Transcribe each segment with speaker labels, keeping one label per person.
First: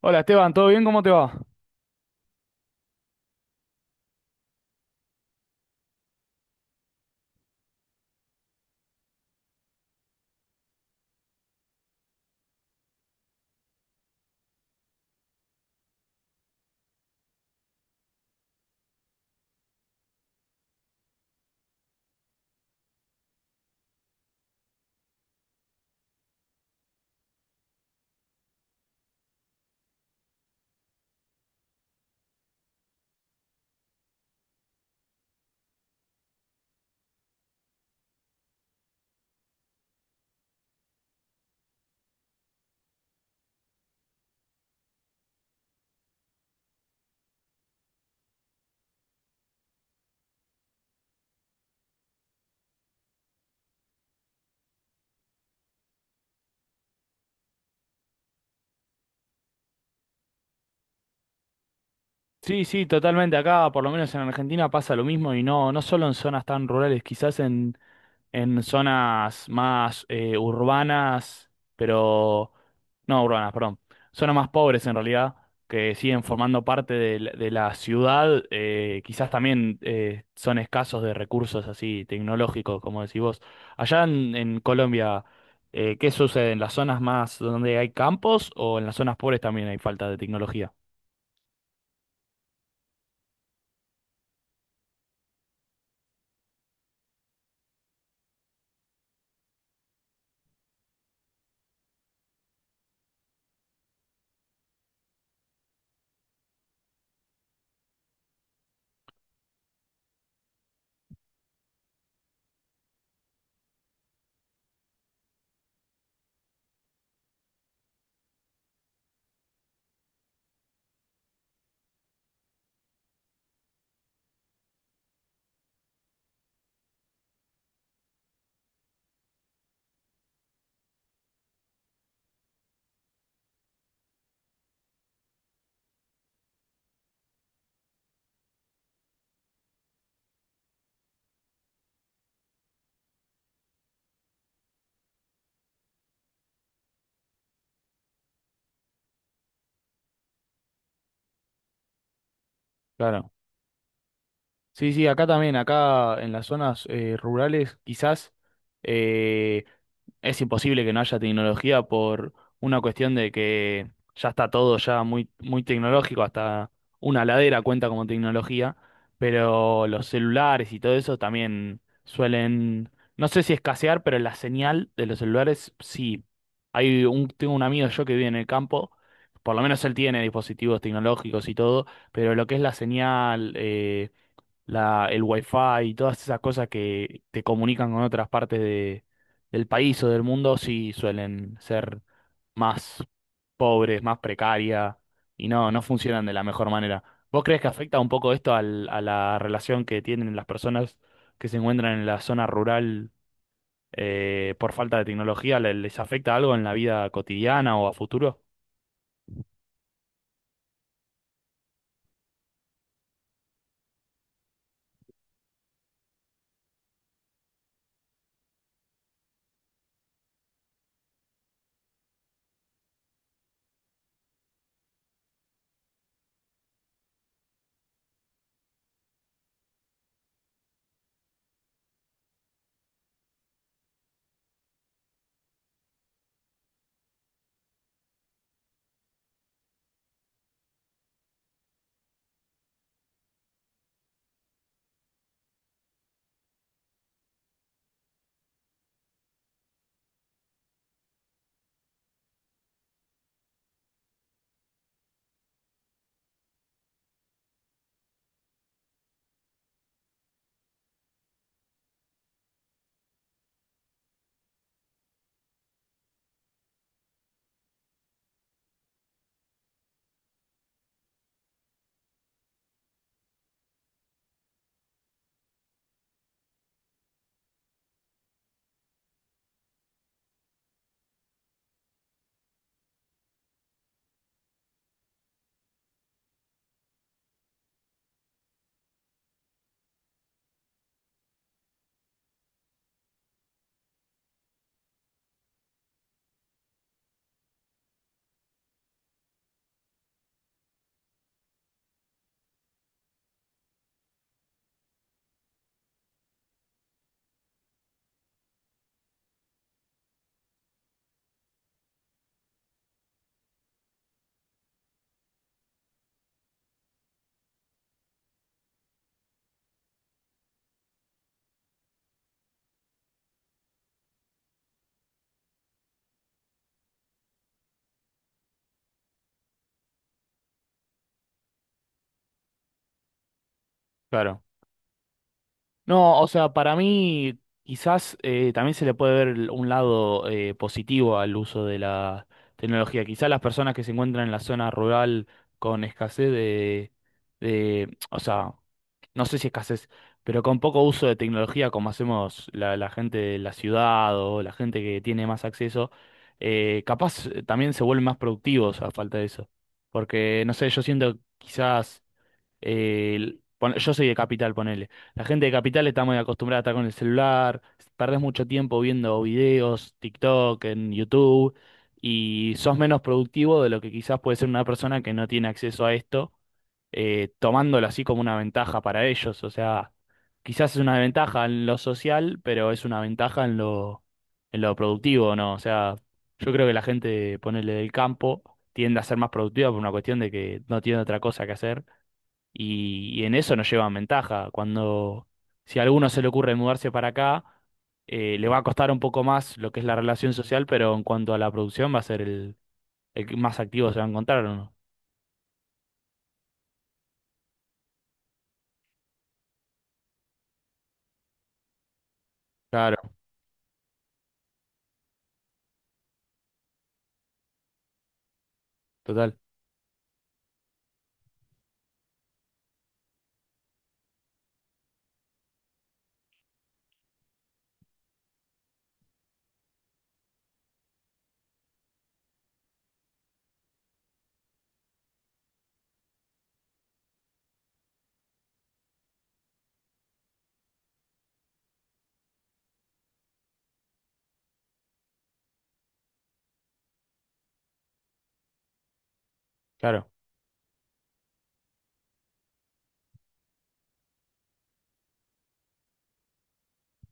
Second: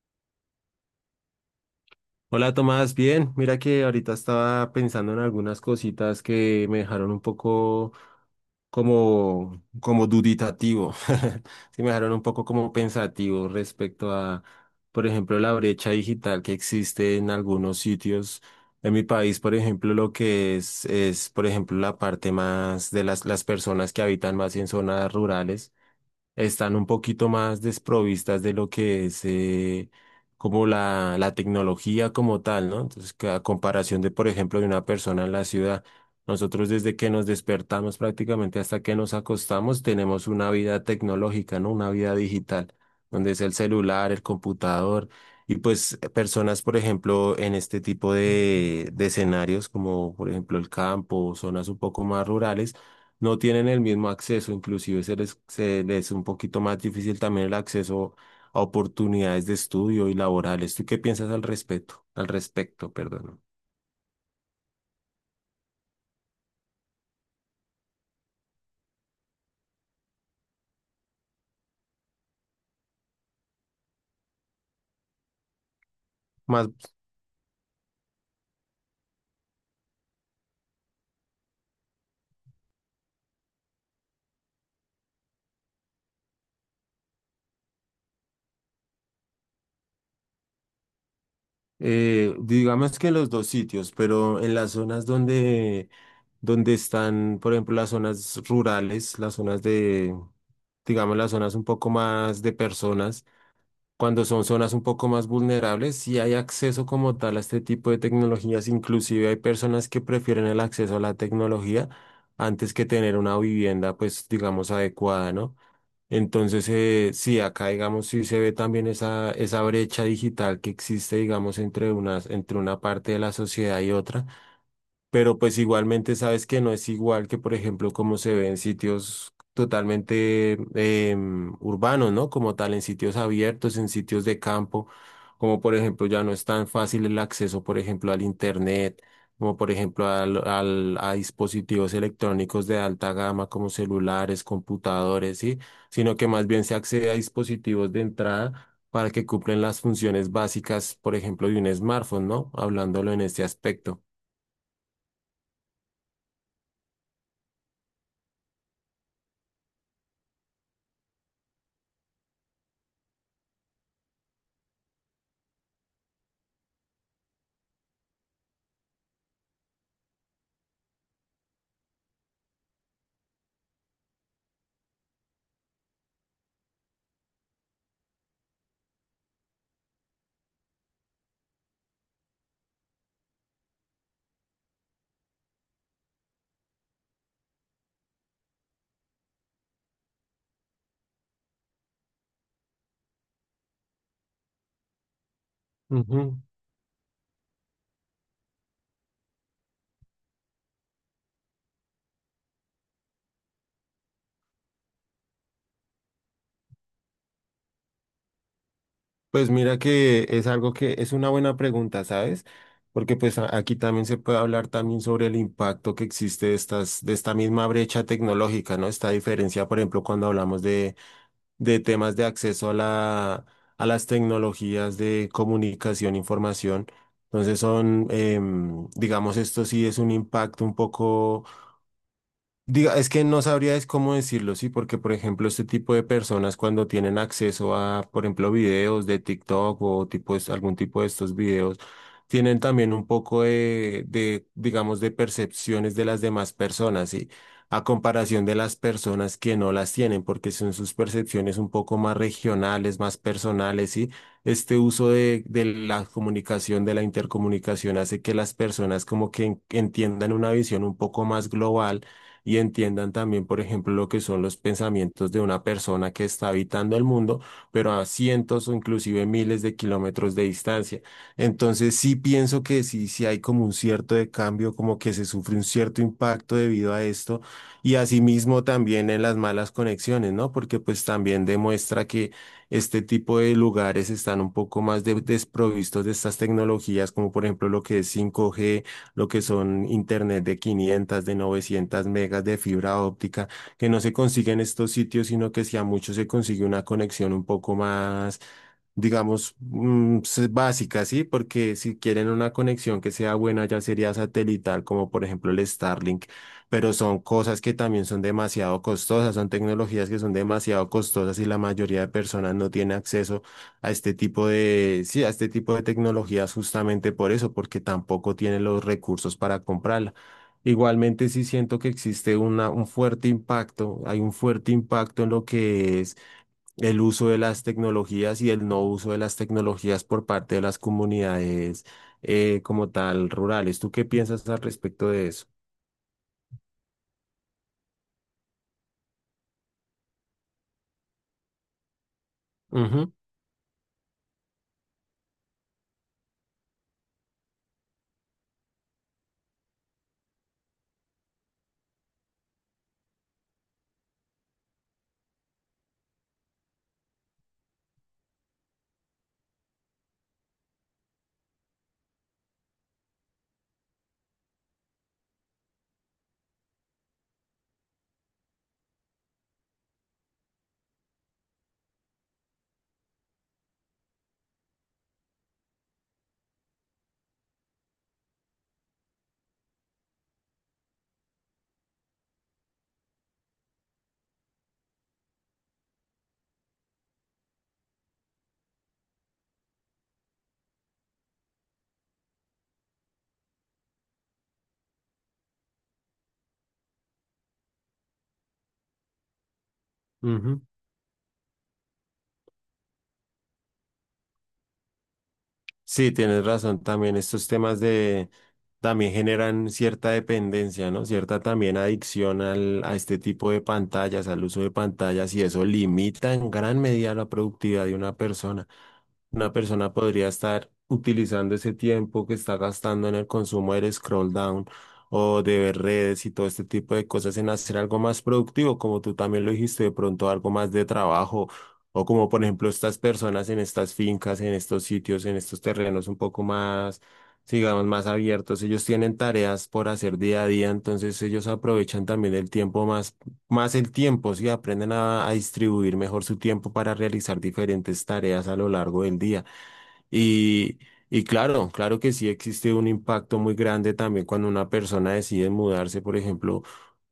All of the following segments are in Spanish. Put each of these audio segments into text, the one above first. Speaker 1: Hola Esteban, ¿todo bien? ¿Cómo te va?
Speaker 2: Hola Tomás, bien, mira que ahorita estaba pensando en algunas cositas que me dejaron un poco como duditativo, sí me dejaron un poco como pensativo respecto a, por ejemplo, la brecha digital que existe en algunos sitios. En mi país, por ejemplo, lo que es, por ejemplo, la parte más de las personas que habitan más en zonas rurales están un poquito más desprovistas de lo que es como la tecnología como tal, ¿no? Entonces, que a comparación de, por ejemplo, de una persona en la ciudad, nosotros desde que nos despertamos prácticamente hasta que nos acostamos, tenemos una vida tecnológica, ¿no? Una vida digital, donde es el celular, el computador. Y pues personas, por ejemplo, en este tipo de escenarios, como por ejemplo el campo, zonas un poco más rurales, no tienen el mismo acceso, inclusive se les es un poquito más difícil también el acceso a oportunidades de estudio y laborales. ¿Tú qué piensas al respecto? Al
Speaker 1: Sí, sí,
Speaker 2: respecto,
Speaker 1: totalmente.
Speaker 2: perdón.
Speaker 1: Acá, por lo menos en Argentina, pasa lo mismo y no, no solo en zonas tan rurales, quizás en zonas más urbanas, pero no urbanas, perdón, zonas más pobres en realidad, que siguen formando
Speaker 2: Más,
Speaker 1: parte de la ciudad, quizás también son escasos de recursos así tecnológicos, como decís vos. Allá en Colombia, ¿qué sucede? ¿En las zonas más donde hay campos o en las zonas pobres también hay falta de tecnología?
Speaker 2: digamos que en los dos sitios, pero en las zonas donde, donde están, por ejemplo, las zonas rurales, las zonas de, digamos, las zonas un poco más de personas. Cuando son zonas un poco más vulnerables, sí hay acceso como tal a este tipo de tecnologías. Inclusive hay personas que prefieren el acceso a la tecnología antes que tener una vivienda, pues digamos, adecuada, ¿no? Entonces, sí, acá, digamos, sí se ve también esa brecha digital que existe, digamos, entre unas, entre una parte de la sociedad y otra, pero pues igualmente sabes que no es igual que, por ejemplo, como se ve en sitios totalmente urbanos, ¿no? Como tal, en sitios abiertos, en sitios de campo, como por ejemplo ya no es tan fácil el acceso, por ejemplo, al internet, como por ejemplo a dispositivos electrónicos de alta gama como celulares, computadores, ¿sí? Sino que más bien se accede a dispositivos de entrada, para que cumplen las funciones básicas, por ejemplo, de un smartphone, ¿no? Hablándolo en
Speaker 1: Claro.
Speaker 2: este aspecto.
Speaker 1: Sí, sí, acá también, acá en las zonas rurales quizás eh, es imposible que no haya tecnología por una cuestión de que ya está todo ya muy, muy tecnológico, hasta una ladera cuenta como tecnología, pero los celulares y todo eso también suelen, no sé si escasear, pero la señal de los celulares sí. Tengo un amigo yo que vive en el campo, por lo menos él tiene dispositivos tecnológicos y todo, pero lo que es la señal... el wifi y todas esas cosas que te comunican con otras partes de, del país o del mundo, sí suelen ser más pobres, más precarias y no, no funcionan de
Speaker 2: Ujú.
Speaker 1: la mejor manera. ¿Vos crees que afecta un poco esto a la relación que tienen las personas que se encuentran en la zona rural por falta de tecnología? Les afecta algo en la vida cotidiana o a futuro?
Speaker 2: Pues mira que es algo que es una buena pregunta, ¿sabes? Porque pues aquí también se puede hablar también sobre el impacto que existe de estas, de esta misma brecha tecnológica, ¿no? Esta diferencia, por ejemplo, cuando hablamos de temas de acceso a la, a las tecnologías de comunicación, información. Entonces son, digamos, esto sí es un impacto un poco. Diga, es que no sabría es cómo decirlo, sí, porque por ejemplo este tipo de personas cuando tienen acceso a, por ejemplo, videos de TikTok o tipo, algún tipo de estos videos, tienen también un poco de, digamos, de percepciones de las demás personas, sí, a comparación de las personas que no las tienen, porque son sus percepciones un poco más regionales, más personales, sí. Este uso de la comunicación, de la intercomunicación, hace que las personas como que entiendan una visión un poco más global y entiendan también, por ejemplo, lo que son los pensamientos de una persona que está habitando el mundo, pero a cientos o inclusive miles de kilómetros de distancia. Entonces sí pienso que sí, sí hay como un cierto de cambio, como que se sufre un cierto impacto debido a esto y asimismo también en las malas conexiones, ¿no? Porque pues también demuestra que este tipo de lugares están un poco más desprovistos de estas tecnologías, como por ejemplo lo que es 5G, lo que son internet de 500, de 900 megas de fibra óptica, que no se consigue en estos sitios, sino que si a muchos se consigue una conexión un poco más, digamos, básica, ¿sí? Porque si quieren una conexión que sea buena, ya sería satelital, como por ejemplo el Starlink, pero son cosas que también son demasiado costosas, son tecnologías que son demasiado costosas y la mayoría de personas no tiene acceso a este tipo de, sí, a este tipo de tecnologías justamente por eso, porque tampoco tienen los recursos para comprarla. Igualmente sí siento que existe una, un fuerte impacto, hay un fuerte impacto en lo que es el uso de las tecnologías y el no uso de las tecnologías por parte de las comunidades como tal rurales. ¿Tú qué
Speaker 1: Claro.
Speaker 2: piensas al respecto de eso?
Speaker 1: No, o sea, para mí quizás también se le puede ver un lado positivo al uso de la tecnología.
Speaker 2: Ujú,
Speaker 1: Quizás las personas que se encuentran en la zona rural con escasez de, o sea, no sé si escasez, pero con poco uso de tecnología como hacemos la gente de la ciudad o la gente que tiene más acceso, capaz también se vuelven más productivos a falta de eso. Porque, no sé, yo siento quizás yo soy de Capital, ponele. La gente de Capital está muy acostumbrada a estar con el celular, perdés mucho tiempo viendo videos, TikTok, en YouTube, y sos menos productivo de lo que quizás puede ser una persona que no tiene acceso a esto, tomándolo así como una ventaja para ellos. O sea, quizás es una ventaja en lo social, pero es una ventaja en lo productivo, ¿no? O sea, yo creo que la gente, ponele del campo, tiende a ser más productiva por una cuestión de que no tiene otra cosa que hacer y en eso nos llevan ventaja. Cuando, si a alguno se le ocurre mudarse para acá, le va a costar un poco más lo que es la relación
Speaker 2: ujú.
Speaker 1: social, pero en cuanto a la producción va a ser el que más activo se va a encontrar, ¿o no?
Speaker 2: Sí, tienes razón también. Estos temas de también generan cierta dependencia, ¿no? Cierta también adicción al, a
Speaker 1: Claro,
Speaker 2: este tipo de pantallas, al uso de pantallas, y eso limita en gran medida la productividad de una persona.
Speaker 1: total,
Speaker 2: Una persona podría estar utilizando ese tiempo que está gastando en el consumo del scroll down o de ver redes y todo este tipo de cosas en hacer algo más productivo, como tú también lo dijiste, de pronto algo más de trabajo o como por ejemplo estas personas en estas fincas, en estos sitios, en estos terrenos un poco más, digamos, más abiertos, ellos tienen tareas por hacer día a día, entonces ellos aprovechan también el tiempo más, más el tiempo, sí, aprenden a distribuir mejor su tiempo para realizar diferentes tareas a lo largo del día.
Speaker 1: claro.
Speaker 2: Y, y claro, claro que sí existe un impacto muy grande también cuando una persona decide mudarse, por ejemplo,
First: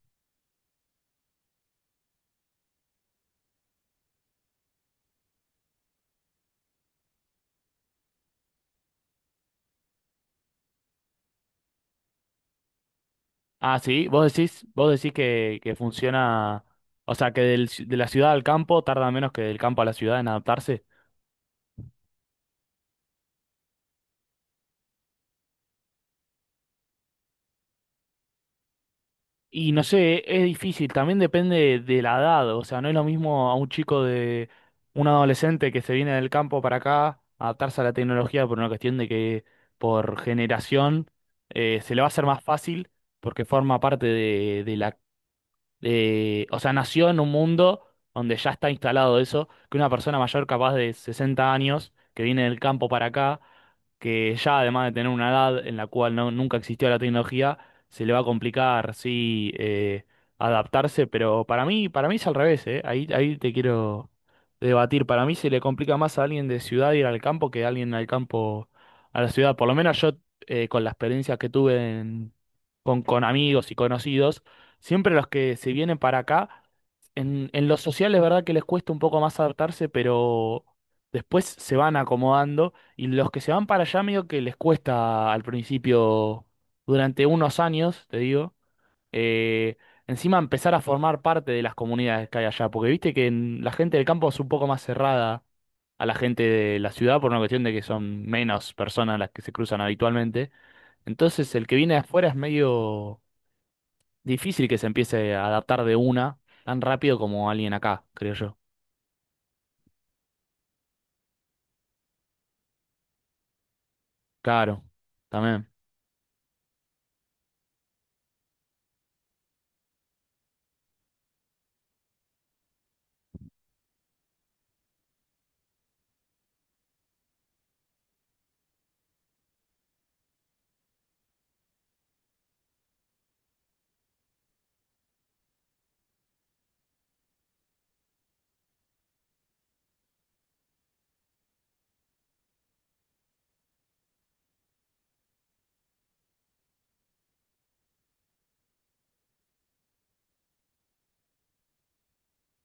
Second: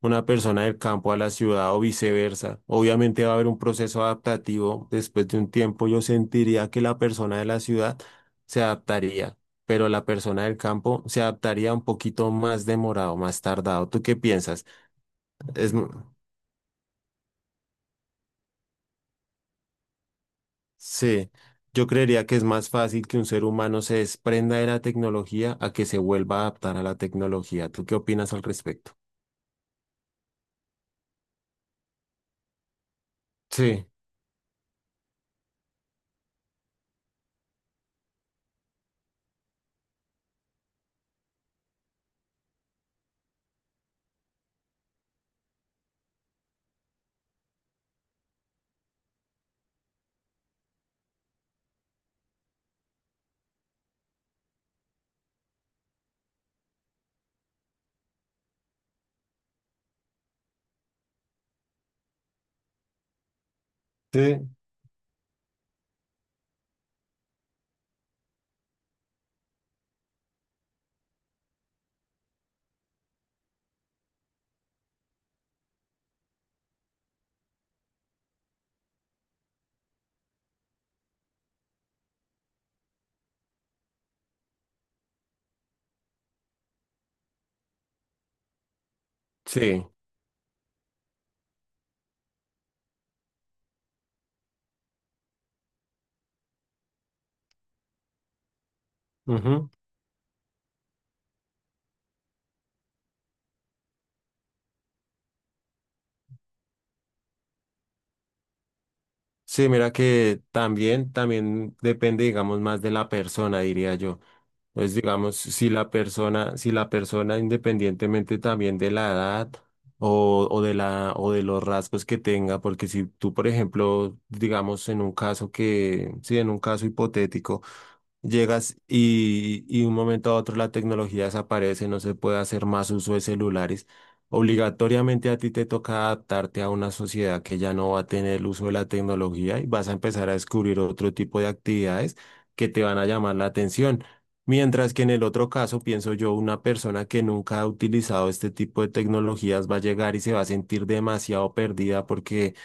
Speaker 2: una persona del campo a la ciudad o viceversa. Obviamente va a haber un proceso adaptativo. Después de un tiempo yo sentiría que la persona de la ciudad se adaptaría, pero la persona del campo se adaptaría un poquito más demorado, más
Speaker 1: Ah,
Speaker 2: tardado. ¿Tú
Speaker 1: sí,
Speaker 2: qué piensas?
Speaker 1: vos decís
Speaker 2: Es,
Speaker 1: que funciona, o sea, que de la ciudad al campo tarda menos que del campo a la ciudad en adaptarse.
Speaker 2: sí, yo creería que es más fácil que un ser humano se desprenda de la tecnología a que se vuelva a adaptar a la tecnología. ¿Tú qué opinas al respecto?
Speaker 1: Y no sé, es difícil, también depende de la edad, o sea, no es lo mismo a un
Speaker 2: Sí,
Speaker 1: chico de un adolescente que se viene del campo para acá, adaptarse a la tecnología por una cuestión de que por generación se le va a hacer más fácil porque forma parte de la o sea, nació en un mundo donde ya está instalado eso, que una persona mayor capaz de 60 años, que viene del campo para acá, que ya además de tener una edad en la cual no, nunca existió la tecnología, se le va a complicar, sí, adaptarse, pero para mí es al revés, ¿eh? Ahí te quiero
Speaker 2: sí,
Speaker 1: debatir. Para mí se le complica más a alguien de ciudad ir al campo que a alguien al campo a la ciudad. Por lo menos yo, con la experiencia que tuve con amigos y conocidos, siempre los que se vienen para acá, en lo social es verdad que les cuesta un poco más adaptarse, pero después se van acomodando y los que se van para allá medio que les cuesta al principio, durante unos años, te digo, eh,
Speaker 2: sí.
Speaker 1: encima empezar a formar parte de las comunidades que hay allá, porque viste que la gente del campo es un poco más cerrada a la gente de la ciudad por una cuestión de que son menos personas las que se
Speaker 2: Ujú.
Speaker 1: cruzan habitualmente. Entonces el que viene de afuera es medio difícil que se empiece a adaptar de una tan rápido como alguien acá, creo yo.
Speaker 2: Sí, mira que también, también depende, digamos, más de la persona, diría yo.
Speaker 1: Claro,
Speaker 2: Entonces, digamos,
Speaker 1: también.
Speaker 2: si la persona, si la persona, independientemente también de la edad o de la, o de los rasgos que tenga, porque si tú, por ejemplo, digamos, en un caso que, sí, en un caso hipotético, llegas y un momento a otro la tecnología desaparece, no se puede hacer más uso de celulares. Obligatoriamente a ti te toca adaptarte a una sociedad que ya no va a tener el uso de la tecnología y vas a empezar a descubrir otro tipo de actividades que te van a llamar la atención. Mientras que en el otro caso, pienso yo, una persona que nunca ha utilizado este tipo de tecnologías va a llegar y se va a sentir demasiado perdida porque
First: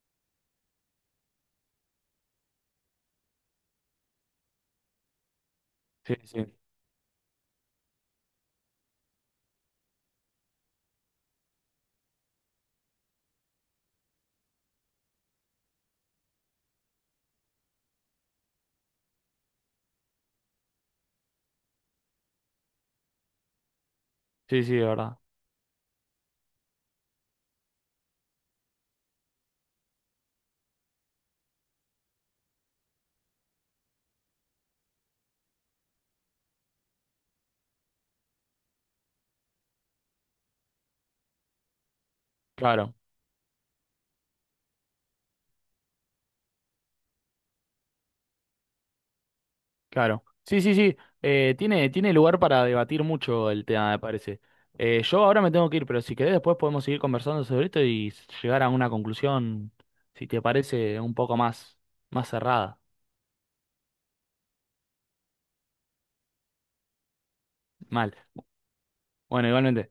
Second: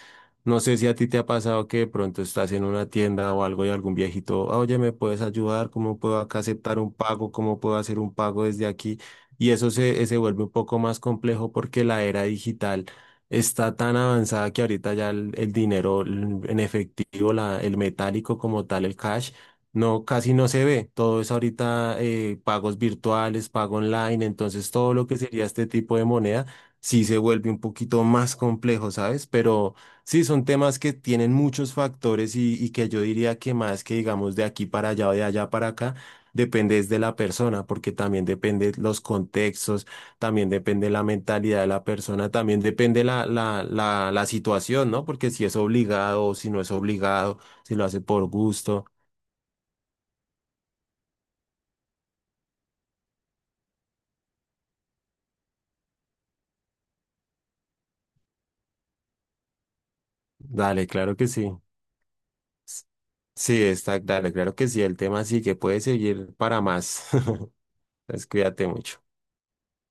Speaker 2: no sé si a ti te ha pasado que de pronto estás en una tienda o algo y algún viejito, "Ah, oye, ¿me puedes ayudar? ¿Cómo
Speaker 1: Sí,
Speaker 2: puedo acá
Speaker 1: sí.
Speaker 2: aceptar un pago? ¿Cómo puedo hacer un pago desde aquí?" Y eso se, se vuelve un poco más complejo porque la era digital está tan avanzada que ahorita ya el dinero en efectivo, la, el metálico como tal, el cash, no, casi no se ve. Todo es ahorita pagos virtuales, pago online,
Speaker 1: Sí,
Speaker 2: entonces
Speaker 1: sí, de
Speaker 2: todo lo
Speaker 1: verdad.
Speaker 2: que sería este tipo de moneda sí se vuelve un poquito más complejo, ¿sabes? Pero... Sí, son temas que tienen muchos factores y que yo diría que más que digamos de aquí para allá o de allá para acá, depende es de la persona, porque también depende los contextos, también depende la mentalidad de la persona, también
Speaker 1: Claro,
Speaker 2: depende la situación, ¿no? Porque si es obligado o si no es obligado, si lo hace por gusto,
Speaker 1: claro. Sí, sí, sí. Tiene, tiene lugar para debatir mucho el tema, me parece. Yo ahora me tengo que ir, pero si querés después podemos seguir conversando sobre esto y llegar a una conclusión, si te
Speaker 2: dale,
Speaker 1: parece, un
Speaker 2: claro que
Speaker 1: poco
Speaker 2: sí.
Speaker 1: más, más cerrada.
Speaker 2: S- Sí, está, dale, claro que sí, el tema sí que puede seguir para más. Entonces,
Speaker 1: Mal.
Speaker 2: cuídate mucho.
Speaker 1: Bueno, igualmente.